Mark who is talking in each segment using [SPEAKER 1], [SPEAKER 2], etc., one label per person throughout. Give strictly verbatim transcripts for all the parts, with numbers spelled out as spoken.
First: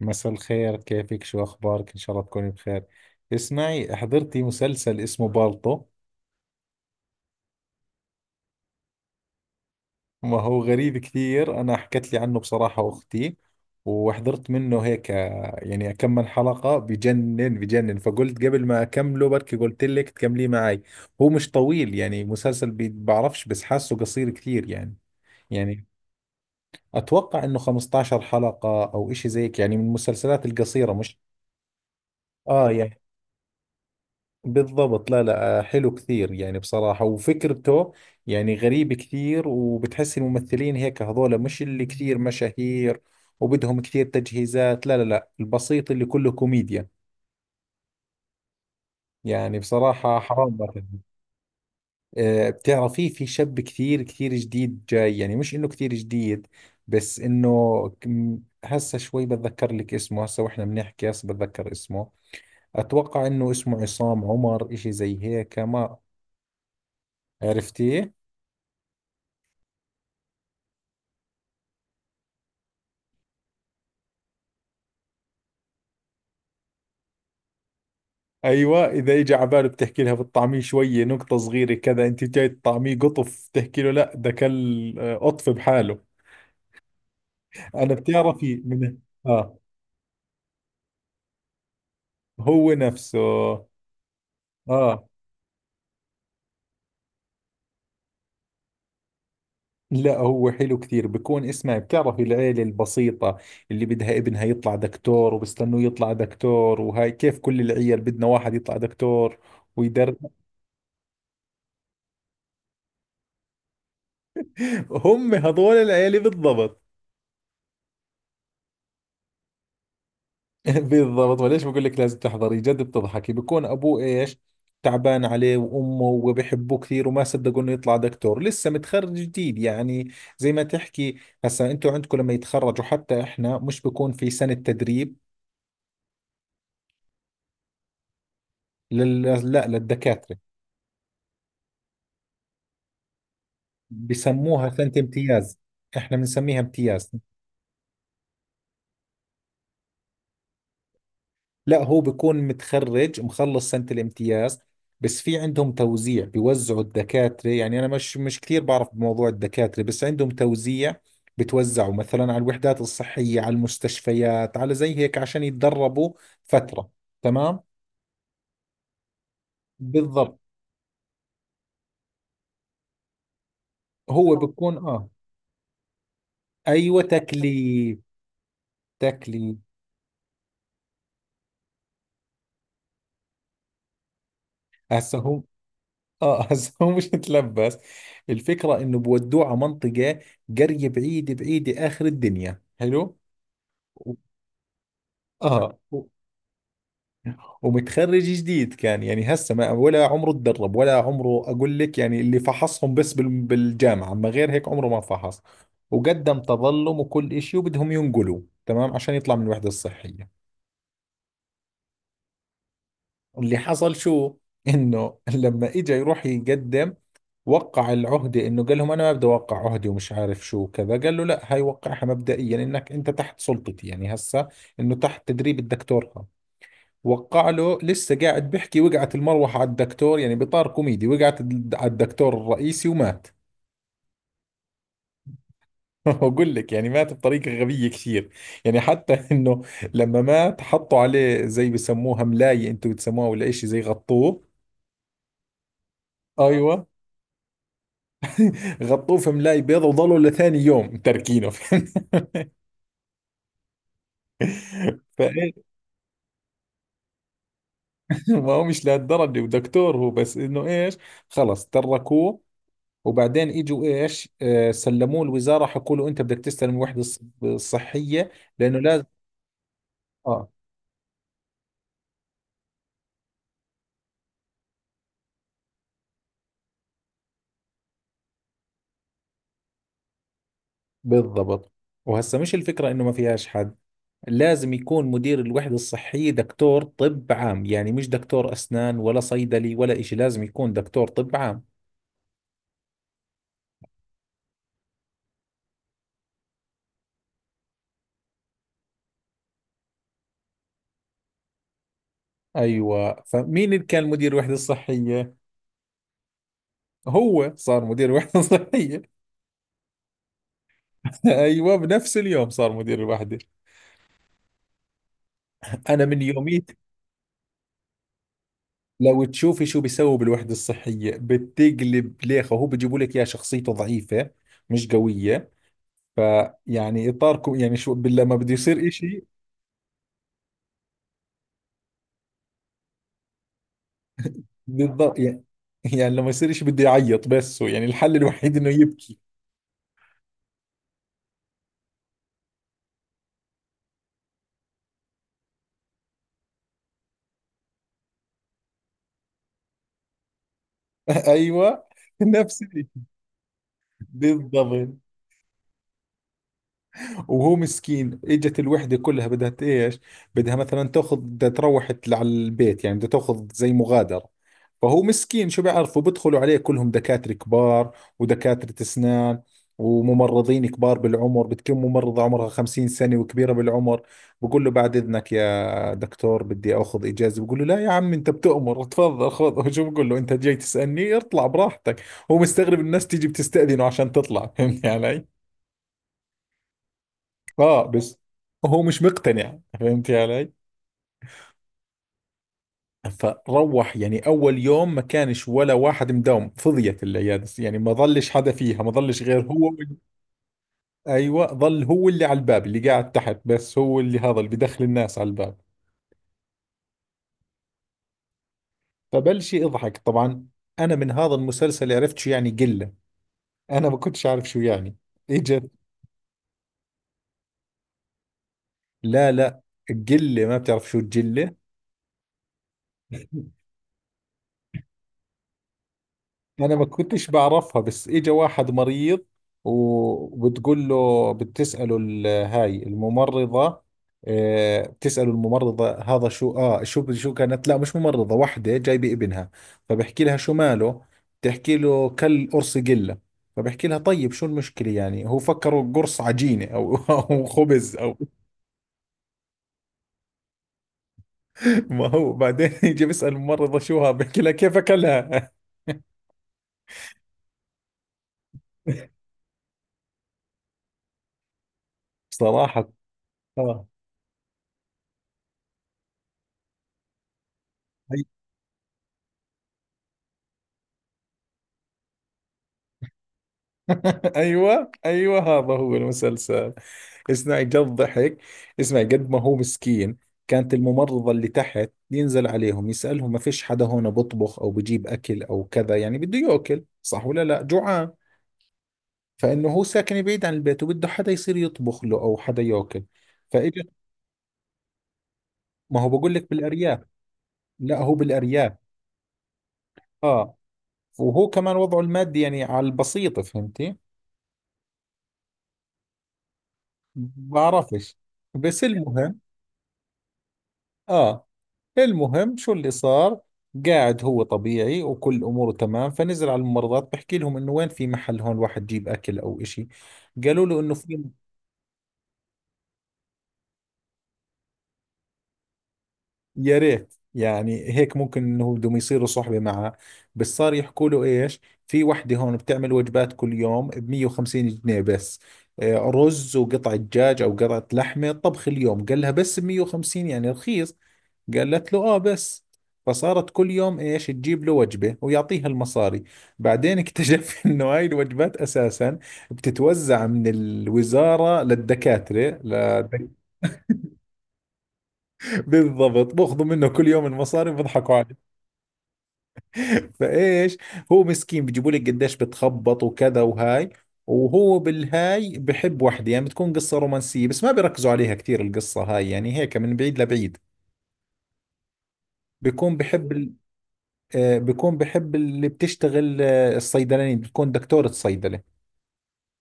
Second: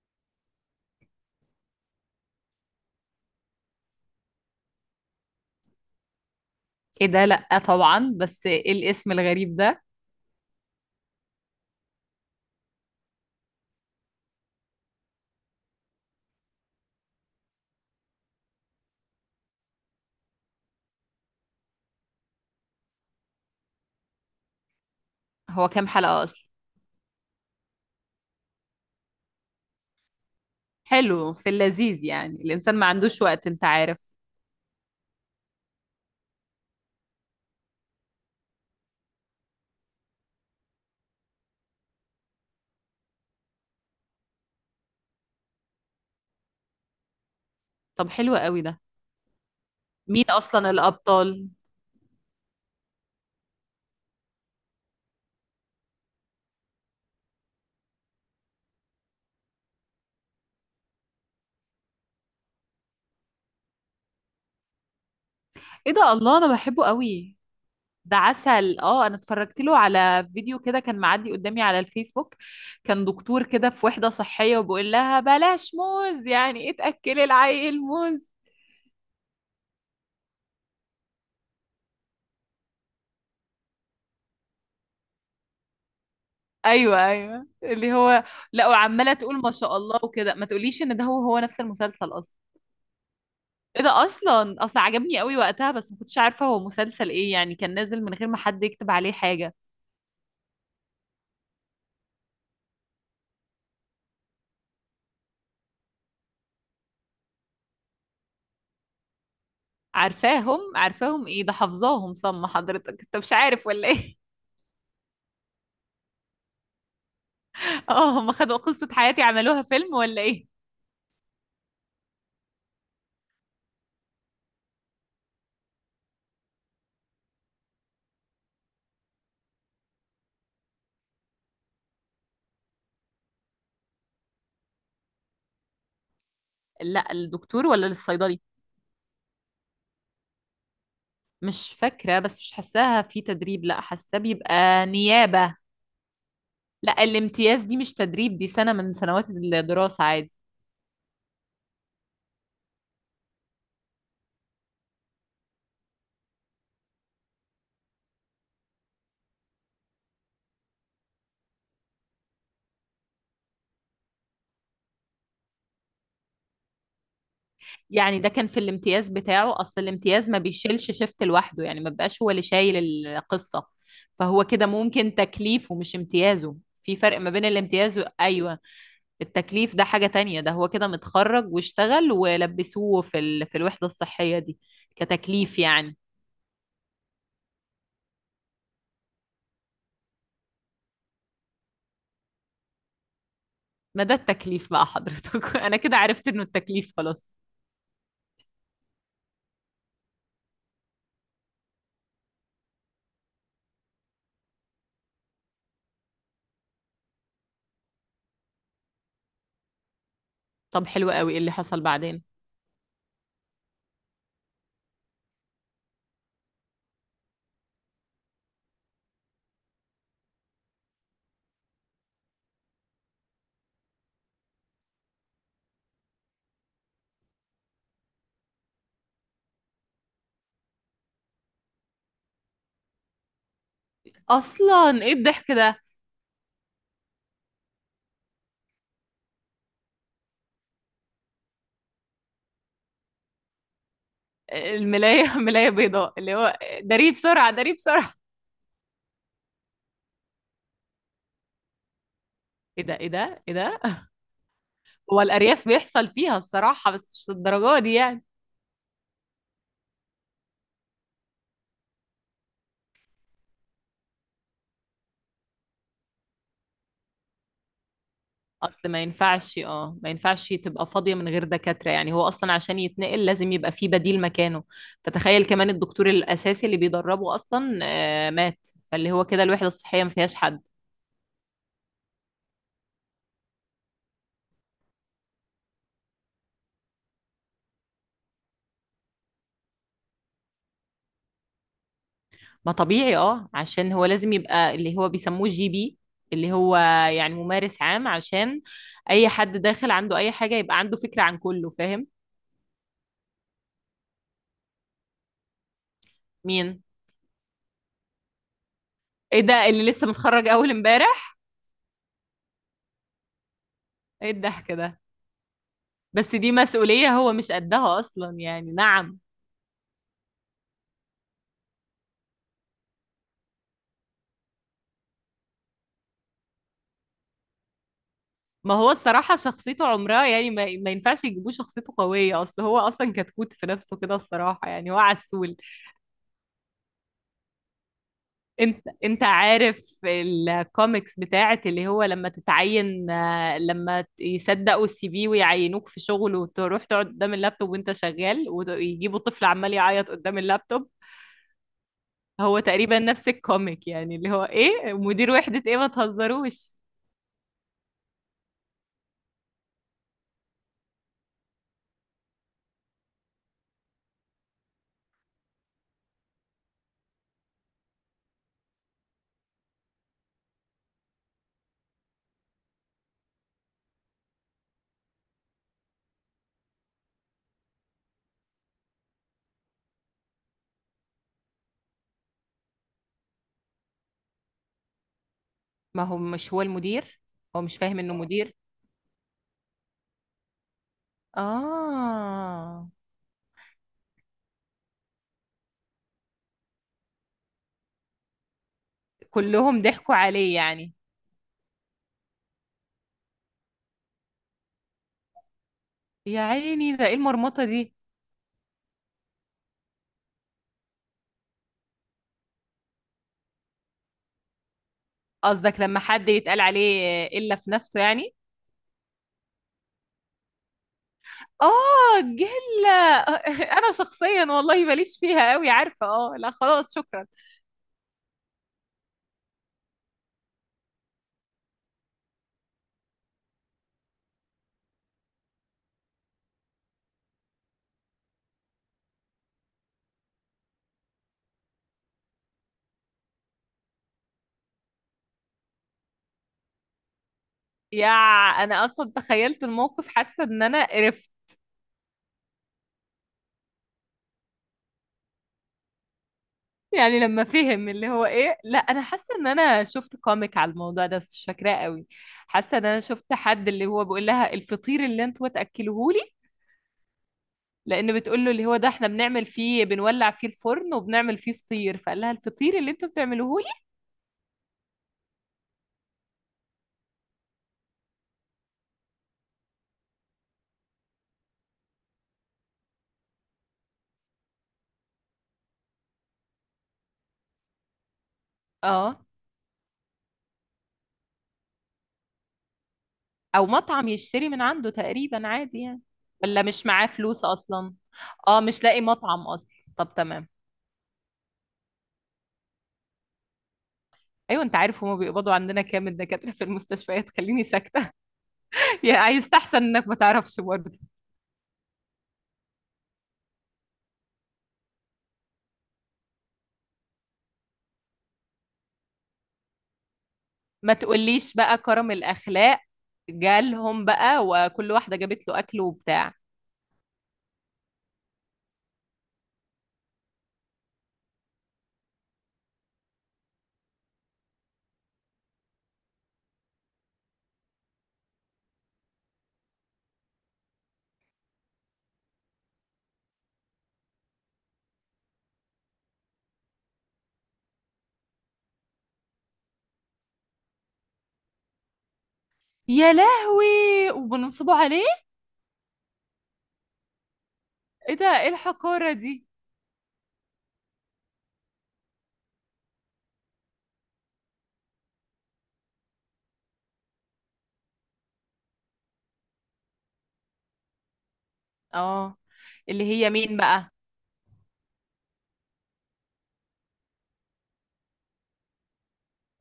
[SPEAKER 1] مساء الخير، كيفك؟ شو أخبارك؟ إن شاء الله تكوني بخير. اسمعي حضرتي، مسلسل اسمه بالطو.
[SPEAKER 2] ايه ده؟ لأ طبعا، بس ايه الاسم الغريب ده؟
[SPEAKER 1] ما هو غريب كثير. أنا حكت لي عنه بصراحة أختي وحضرت منه هيك، آه، يعني كم من حلقة، بجنن بجنن، فقلت قبل ما أكمله بركي قلت لك تكمليه معي. هو مش طويل، يعني مسلسل بي- بعرفش، بس حاسه قصير كثير يعني.
[SPEAKER 2] هو
[SPEAKER 1] يعني
[SPEAKER 2] كام حلقة اصلا؟
[SPEAKER 1] أتوقع إنه خمس عشرة حلقة أو إشي زيك، يعني من المسلسلات القصيرة مش؟
[SPEAKER 2] حلو، في اللذيذ، يعني
[SPEAKER 1] آه
[SPEAKER 2] الانسان ما
[SPEAKER 1] يعني.
[SPEAKER 2] عندوش وقت، انت عارف.
[SPEAKER 1] بالضبط، لا لا آه، حلو كثير يعني بصراحة. وفكرته يعني غريب كثير، وبتحس الممثلين هيك هذول مش اللي كثير مشاهير وبدهم كثير تجهيزات، لا لا لا، البسيط اللي كله كوميديا.
[SPEAKER 2] طب حلو قوي ده.
[SPEAKER 1] يعني بصراحة
[SPEAKER 2] مين
[SPEAKER 1] حرام
[SPEAKER 2] اصلا
[SPEAKER 1] ما فيلم.
[SPEAKER 2] الابطال؟
[SPEAKER 1] آه، بتعرفي في شاب كثير كثير جديد جاي، يعني مش انه كثير جديد بس انه كم- هسه شوي بتذكر لك اسمه، هسه واحنا بنحكي هسه بتذكر اسمه. اتوقع انه اسمه عصام عمر، اشي زي هيك.
[SPEAKER 2] ايه
[SPEAKER 1] ما
[SPEAKER 2] ده! الله، انا بحبه قوي.
[SPEAKER 1] عرفتيه؟
[SPEAKER 2] ده عسل. اه، انا اتفرجت له على فيديو كده كان معدي قدامي على الفيسبوك. كان دكتور كده في وحدة صحية وبيقول لها بلاش موز، يعني ايه تأكلي العيل موز؟
[SPEAKER 1] ايوه. اذا اجى على باله بتحكي لها بتطعميه شويه نقطه صغيره كذا، انت جاي تطعميه قطف، تحكي له لا ده كل آه، قطف بحاله.
[SPEAKER 2] ايوه، ايوه، اللي
[SPEAKER 1] انا
[SPEAKER 2] هو.
[SPEAKER 1] بتعرفي
[SPEAKER 2] لا،
[SPEAKER 1] من.
[SPEAKER 2] وعماله تقول ما
[SPEAKER 1] اه
[SPEAKER 2] شاء الله وكده. ما تقوليش ان ده هو هو نفس المسلسل اصلا؟
[SPEAKER 1] هو نفسه.
[SPEAKER 2] ايه ده! اصلا اصلا
[SPEAKER 1] اه.
[SPEAKER 2] عجبني قوي وقتها، بس ما كنتش عارفه هو مسلسل ايه، يعني كان نازل من غير ما حد يكتب عليه حاجه.
[SPEAKER 1] لا هو حلو كثير بكون. اسمعي، بتعرفي العيلة البسيطة اللي بدها ابنها يطلع دكتور، وبستنوه يطلع دكتور، وهاي كيف كل العيال بدنا واحد يطلع دكتور ويدرب.
[SPEAKER 2] عارفاهم عارفاهم، ايه ده، حافظاهم صم. حضرتك انت مش عارف ولا ايه؟
[SPEAKER 1] هم هذول العيلة بالضبط.
[SPEAKER 2] اه، هم خدوا قصه حياتي عملوها فيلم ولا ايه؟
[SPEAKER 1] بالضبط. وليش بقول لك لازم تحضري؟ جد بتضحكي. بكون ابوه ايش، تعبان عليه، وامه، وبحبوه كثير، وما صدقوا انه يطلع دكتور. لسه متخرج جديد يعني، زي ما تحكي. هسا انتوا عندكم لما يتخرجوا، حتى احنا، مش بكون في سنة تدريب؟
[SPEAKER 2] لا الدكتور ولا للصيدلي؟
[SPEAKER 1] لل... لا للدكاترة.
[SPEAKER 2] مش فاكره، بس مش حاساها في تدريب، لا حاساه
[SPEAKER 1] بسموها
[SPEAKER 2] بيبقى
[SPEAKER 1] سنة
[SPEAKER 2] نيابه.
[SPEAKER 1] امتياز، احنا بنسميها
[SPEAKER 2] لا،
[SPEAKER 1] امتياز.
[SPEAKER 2] الامتياز دي مش تدريب، دي سنه من سنوات الدراسه عادي.
[SPEAKER 1] لا هو بيكون متخرج، مخلص سنة الامتياز، بس في عندهم توزيع، بيوزعوا الدكاترة. يعني أنا مش مش كثير بعرف بموضوع الدكاترة، بس عندهم توزيع. بتوزعوا مثلا على الوحدات الصحية، على المستشفيات، على زي هيك عشان يتدربوا فترة. تمام.
[SPEAKER 2] يعني ده كان في الامتياز بتاعه، اصل الامتياز
[SPEAKER 1] بالضبط،
[SPEAKER 2] ما بيشيلش شيفت لوحده، يعني ما بيبقاش هو اللي شايل القصة.
[SPEAKER 1] هو
[SPEAKER 2] فهو كده
[SPEAKER 1] بيكون آه.
[SPEAKER 2] ممكن تكليفه مش امتيازه. في
[SPEAKER 1] أيوة،
[SPEAKER 2] فرق ما بين
[SPEAKER 1] تكليف.
[SPEAKER 2] الامتياز و... ايوه.
[SPEAKER 1] تكليف.
[SPEAKER 2] التكليف ده حاجة تانية، ده هو كده متخرج واشتغل ولبسوه في ال... في الوحدة الصحية دي
[SPEAKER 1] هسه هو
[SPEAKER 2] كتكليف يعني.
[SPEAKER 1] آه. هسه هو مش متلبس. الفكرة إنه بودوه على منطقة، قرية بعيدة بعيدة آخر الدنيا. حلو.
[SPEAKER 2] ما ده التكليف بقى حضرتك.
[SPEAKER 1] اه.
[SPEAKER 2] انا كده عرفت انه التكليف خلاص.
[SPEAKER 1] ومتخرج جديد كان، يعني هسه ما ولا عمره تدرب، ولا عمره اقول لك يعني، اللي فحصهم بس بال- بالجامعه، اما غير هيك عمره ما فحص. وقدم تظلم وكل إشي، وبدهم ينقلوا. تمام، عشان يطلع من الوحده الصحيه.
[SPEAKER 2] طب حلو قوي. ايه اللي حصل بعدين؟
[SPEAKER 1] اللي حصل شو، انه لما اجى يروح يقدم وقع العهده، انه قال لهم انا ما بدي اوقع عهدي ومش عارف شو كذا. قال له لا هاي وقعها مبدئيا، انك انت تحت سلطتي. يعني هسه انه تحت تدريب الدكتور. وقع له، لسه قاعد بحكي، وقعت المروحة على الدكتور. يعني بإطار كوميدي، وقعت الد- على الدكتور الرئيسي ومات.
[SPEAKER 2] اصلا ايه الضحك ده؟
[SPEAKER 1] بقول لك، يعني مات بطريقة غبية كثير. يعني حتى انه لما مات حطوا عليه زي بسموها ملاية، انتم بتسموها ولا اشي، زي غطوه.
[SPEAKER 2] الملاية. ملاية بيضاء، اللي هو
[SPEAKER 1] ايوه،
[SPEAKER 2] داريه بسرعة داريه بسرعة.
[SPEAKER 1] غطوه في ملاي بيضة وظلوا لثاني يوم تركينه.
[SPEAKER 2] ايه ده! ايه ده! ايه ده! هو
[SPEAKER 1] فايه.
[SPEAKER 2] الأرياف بيحصل فيها الصراحة، بس مش للدرجة دي يعني.
[SPEAKER 1] ما هو مش لهالدرجة، ودكتور هو، بس انه ايش، خلص تركوه. وبعدين اجوا ايش آه سلموه الوزاره، حكوا له انت بدك تستلم الوحده الص- الصحيه، لانه
[SPEAKER 2] أصل ما
[SPEAKER 1] لازم.
[SPEAKER 2] ينفعش اه ما
[SPEAKER 1] اه.
[SPEAKER 2] ينفعش تبقى فاضية من غير دكاترة، يعني هو أصلا عشان يتنقل لازم يبقى فيه بديل مكانه. فتخيل كمان الدكتور الأساسي اللي بيدربه أصلا آه، مات. فاللي هو كده الوحدة الصحية ما فيهاش حد.
[SPEAKER 1] بالضبط. وهسه مش الفكره انه ما فيهاش حد، لازم يكون مدير الوحده الصحيه دكتور طب عام، يعني مش دكتور اسنان ولا صيدلي ولا إشي، لازم يكون دكتور طب عام.
[SPEAKER 2] ما طبيعي، اه، عشان هو لازم يبقى اللي هو بيسموه جي بي، اللي هو يعني ممارس عام، عشان أي حد داخل عنده أي حاجة يبقى عنده فكرة عن كله. فاهم؟
[SPEAKER 1] ايوه، فمين اللي كان مدير الوحده الصحيه؟
[SPEAKER 2] مين؟
[SPEAKER 1] هو صار مدير الوحده الصحيه.
[SPEAKER 2] ايه ده! اللي لسه متخرج أول امبارح؟
[SPEAKER 1] ايوه، بنفس اليوم صار مدير الوحده.
[SPEAKER 2] ايه الضحك ده؟
[SPEAKER 1] انا من
[SPEAKER 2] بس دي
[SPEAKER 1] يوميها.
[SPEAKER 2] مسؤولية هو مش قدها أصلا يعني. نعم.
[SPEAKER 1] لو تشوفي شو بيسووا بالوحدة الصحية بتقلب ليخة. هو بيجيبوا لك يا شخصيته ضعيفة، مش قوية. فيعني إطاركم يعني شو بال- لما بده
[SPEAKER 2] ما
[SPEAKER 1] يصير
[SPEAKER 2] هو
[SPEAKER 1] إشي.
[SPEAKER 2] الصراحة شخصيته عمرها يعني، ما, ما ينفعش يجيبوه شخصيته قوية، أصل هو أصلا كتكوت في نفسه كده الصراحة، يعني هو
[SPEAKER 1] بالضبط يعني،
[SPEAKER 2] عسول.
[SPEAKER 1] يعني لما يصير إشي بده يعيط، بس هو يعني الحل الوحيد إنه
[SPEAKER 2] أنت
[SPEAKER 1] يبكي.
[SPEAKER 2] أنت عارف الكوميكس بتاعت اللي هو لما تتعين، آه، لما ت- يصدقوا السي في ويعينوك في شغل، وتروح تقعد قدام اللابتوب وأنت شغال، ويجيبوا طفل عمال يعيط قدام اللابتوب.
[SPEAKER 1] أيوة،
[SPEAKER 2] هو
[SPEAKER 1] نفس
[SPEAKER 2] تقريبا
[SPEAKER 1] الإشي.
[SPEAKER 2] نفس الكوميك، يعني اللي هو إيه،
[SPEAKER 1] بالضبط.
[SPEAKER 2] مدير وحدة، إيه ما تهزروش.
[SPEAKER 1] وهو مسكين اجت الوحده كلها بدها ت- ايش، بدها مثلا تاخذ، بدها تروح تل- على البيت، يعني بدها تاخذ زي مغادره. فهو مسكين شو بيعرفوا، بدخلوا عليه كلهم دكاتره كبار ودكاتره اسنان وممرضين كبار بالعمر. بتكون ممرضة عمرها خمسين سنة وكبيرة بالعمر، بقول له بعد إذنك يا دكتور بدي أخذ إجازة. بقول له لا يا عم، أنت بتؤمر، تفضل خذ. شو بقول له أنت جاي تسألني؟ اطلع براحتك. هو مستغرب الناس تيجي بتستأذنه عشان تطلع. فهمت علي؟
[SPEAKER 2] ما هو مش هو المدير. هو مش
[SPEAKER 1] اه
[SPEAKER 2] فاهم انه
[SPEAKER 1] بس
[SPEAKER 2] مدير.
[SPEAKER 1] هو مش مقتنع. فهمتي علي؟
[SPEAKER 2] اه،
[SPEAKER 1] فروح، يعني اول يوم ما كانش ولا واحد مداوم، فضيت العياده يعني، ما ظلش حدا فيها، ما ظلش غير هو
[SPEAKER 2] كلهم
[SPEAKER 1] وال-
[SPEAKER 2] ضحكوا عليه يعني.
[SPEAKER 1] ايوه. ظل هو اللي على الباب، اللي قاعد تحت، بس هو اللي هذا اللي بدخل الناس على الباب.
[SPEAKER 2] يا عيني، ده ايه المرمطة دي؟
[SPEAKER 1] فبلش يضحك طبعا. انا من هذا المسلسل عرفت شو يعني قله، انا ما كنتش عارف شو يعني اجت.
[SPEAKER 2] قصدك لما حد يتقال عليه الا في نفسه يعني؟
[SPEAKER 1] لا لا، قله. ما بتعرف شو الجله؟
[SPEAKER 2] اه، جلة. انا شخصيا والله ماليش فيها قوي، عارفة. اه، لا
[SPEAKER 1] انا ما
[SPEAKER 2] خلاص شكرا.
[SPEAKER 1] كنتش بعرفها، بس اجى واحد مريض، وبتقول له بتسأله ال- هاي الممرضة، آه، بتسأله الممرضة هذا شو، اه شو شو كانت، لا مش ممرضة، وحدة جايبة ابنها، فبحكي لها شو ماله، بتحكي له كل قرص قلة. فبحكي لها طيب شو المشكلة، يعني هو فكره قرص عجينة أو أو خبز
[SPEAKER 2] يا،
[SPEAKER 1] أو.
[SPEAKER 2] انا اصلا تخيلت الموقف، حاسة ان انا.
[SPEAKER 1] ما هو بعدين يجي بيسأل الممرضة شو ها، بحكي لها كيف أكلها.
[SPEAKER 2] يعني لما فهم اللي هو ايه. لا، انا حاسه ان انا شفت كوميك على الموضوع ده، بس مش فاكراه قوي. حاسه ان
[SPEAKER 1] صراحة.
[SPEAKER 2] انا شفت حد
[SPEAKER 1] اه.
[SPEAKER 2] اللي هو بيقول لها الفطير اللي انتوا تاكلوهولي. لان بتقول له اللي هو ده احنا بنعمل فيه، بنولع فيه الفرن وبنعمل فيه فطير، فقال لها الفطير اللي انتوا بتعملوهولي.
[SPEAKER 1] ايوه ايوه هذا هو المسلسل. اسمعي جد ضحك. اسمعي قد ما هو مسكين. كانت الممرضة اللي تحت، ينزل عليهم يسألهم ما فيش حدا هون بطبخ او بجيب اكل او كذا، يعني بده ياكل صح ولا لا جوعان.
[SPEAKER 2] اه.
[SPEAKER 1] فانه هو ساكن بعيد عن البيت، وبده حدا يصير يطبخ له او حدا ياكل.
[SPEAKER 2] او
[SPEAKER 1] فاجت.
[SPEAKER 2] مطعم يشتري من عنده تقريبا عادي
[SPEAKER 1] ما
[SPEAKER 2] يعني.
[SPEAKER 1] هو بقول لك
[SPEAKER 2] ولا مش
[SPEAKER 1] بالارياف.
[SPEAKER 2] معاه فلوس اصلا؟
[SPEAKER 1] لا هو
[SPEAKER 2] اه،
[SPEAKER 1] بالارياف.
[SPEAKER 2] مش لاقي مطعم اصلا، طب تمام.
[SPEAKER 1] اه. وهو كمان وضعه المادي يعني على البسيطة، فهمتي.
[SPEAKER 2] ايوه. انت عارف هما بيقبضوا عندنا كام الدكاتره في المستشفيات؟ خليني ساكته.
[SPEAKER 1] بعرفش، بس
[SPEAKER 2] يعني
[SPEAKER 1] المهم.
[SPEAKER 2] يستحسن انك ما تعرفش برضه.
[SPEAKER 1] اه. المهم شو اللي صار. قاعد هو طبيعي وكل اموره تمام، فنزل على الممرضات بحكي لهم انه وين في محل هون واحد يجيب اكل او اشي. قالوا له
[SPEAKER 2] ما
[SPEAKER 1] انه في.
[SPEAKER 2] تقوليش بقى، كرم الأخلاق. جالهم بقى وكل واحدة جابت له أكل وبتاع.
[SPEAKER 1] يا ريت، يعني هيك ممكن انه بدهم يصيروا صحبة معه، بس صار يحكوا له ايش، في وحدة هون بتعمل وجبات كل يوم ب مية وخمسين جنيه بس، آه، رز وقطعة دجاج او قطعة لحمة طبخ اليوم. قال لها بس ب مية وخمسين يعني رخيص. قالت له اه بس. فصارت كل يوم ايش، تجيب له وجبة ويعطيها المصاري. بعدين اكتشف انه هاي الوجبات اساسا بتتوزع من الوزارة للدكاترة
[SPEAKER 2] يا
[SPEAKER 1] ل...
[SPEAKER 2] لهوي. وبنصبوا عليه؟
[SPEAKER 1] بالضبط، باخذوا منه كل يوم المصاري وبضحكوا
[SPEAKER 2] ايه ده! ايه
[SPEAKER 1] عليه.
[SPEAKER 2] الحقارة دي!
[SPEAKER 1] فايش، هو مسكين بيجيبوا لك قديش بتخبط وكذا. وهاي، وهو بالهاي بحب وحده، يعني بتكون قصة رومانسية بس ما بيركزوا عليها كثير القصة هاي، يعني هيك من بعيد لبعيد.
[SPEAKER 2] اه.
[SPEAKER 1] بيكون
[SPEAKER 2] اللي هي
[SPEAKER 1] بحب ال...
[SPEAKER 2] مين بقى؟
[SPEAKER 1] آه، بيكون بحب اللي بتشتغل آه، الصيدلانية، بتكون دكتورة صيدلة.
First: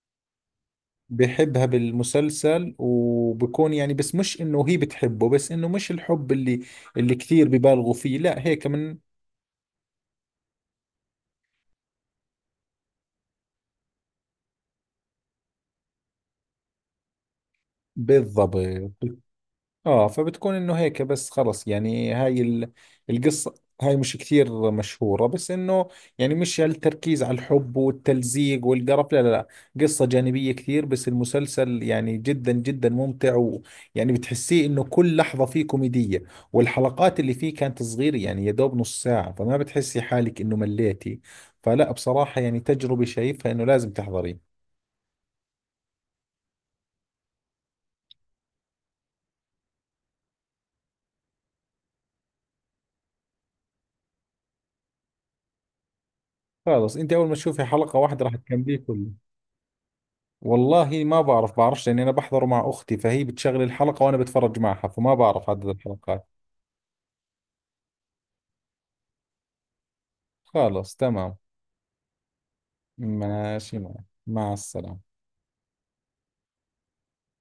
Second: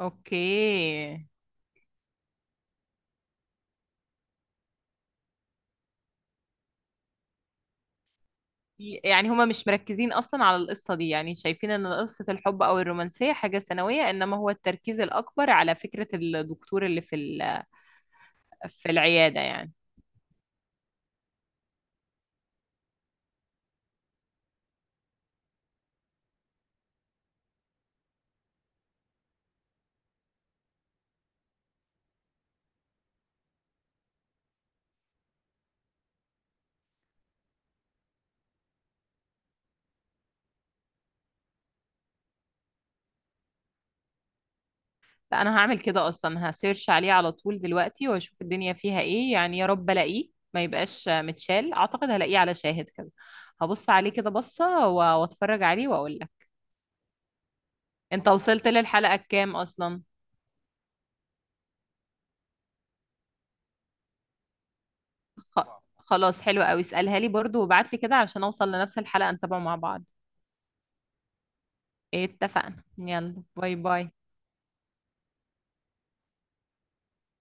[SPEAKER 2] اوكي.
[SPEAKER 1] بحبها بالمسلسل، وبكون يعني، بس مش انه هي بتحبه، بس انه مش الحب اللي، اللي كثير ببالغوا فيه، لا هيك من.
[SPEAKER 2] يعني هما مش مركزين أصلا على القصة دي، يعني شايفين إن قصة الحب أو الرومانسية حاجة ثانوية، إنما هو التركيز الأكبر على فكرة الدكتور اللي في ال-
[SPEAKER 1] بالضبط.
[SPEAKER 2] في العيادة يعني.
[SPEAKER 1] اه. فبتكون انه هيك بس، خلص. يعني هاي ال- القصة هاي مش كثير مشهورة، بس انه يعني مش هالتركيز على الحب والتلزيق والقرف، لا لا لا. قصة جانبية كثير، بس المسلسل يعني جدا جدا ممتع، ويعني بتحسيه انه كل لحظة فيه كوميدية. والحلقات اللي فيه كانت صغيرة، يعني يا دوب نص ساعة، فما بتحسي حالك انه مليتي. فلا بصراحة، يعني تجربة شايفها انه لازم تحضريه.
[SPEAKER 2] لا، انا هعمل كده اصلا، هسيرش عليه على طول دلوقتي واشوف الدنيا فيها ايه، يعني يا رب الاقيه ما يبقاش متشال، اعتقد هلاقيه على شاهد كده. هبص عليه كده بصة و- واتفرج عليه واقول لك.
[SPEAKER 1] خلص، انت اول ما تشوفي حلقة واحدة
[SPEAKER 2] انت
[SPEAKER 1] راح
[SPEAKER 2] وصلت
[SPEAKER 1] تكمليه كله.
[SPEAKER 2] للحلقة الكام اصلا؟
[SPEAKER 1] والله ما بعرف، بعرفش لاني انا بحضره مع اختي، فهي بتشغل الحلقة وانا بتفرج معها، فما بعرف
[SPEAKER 2] خ...
[SPEAKER 1] عدد الحلقات.
[SPEAKER 2] خلاص حلو قوي، اسألها لي برضو وابعت لي كده عشان اوصل لنفس الحلقة نتابعه مع بعض.
[SPEAKER 1] خلاص تمام.
[SPEAKER 2] اتفقنا، يلا باي
[SPEAKER 1] ماشي، معك
[SPEAKER 2] باي.
[SPEAKER 1] مع السلامة.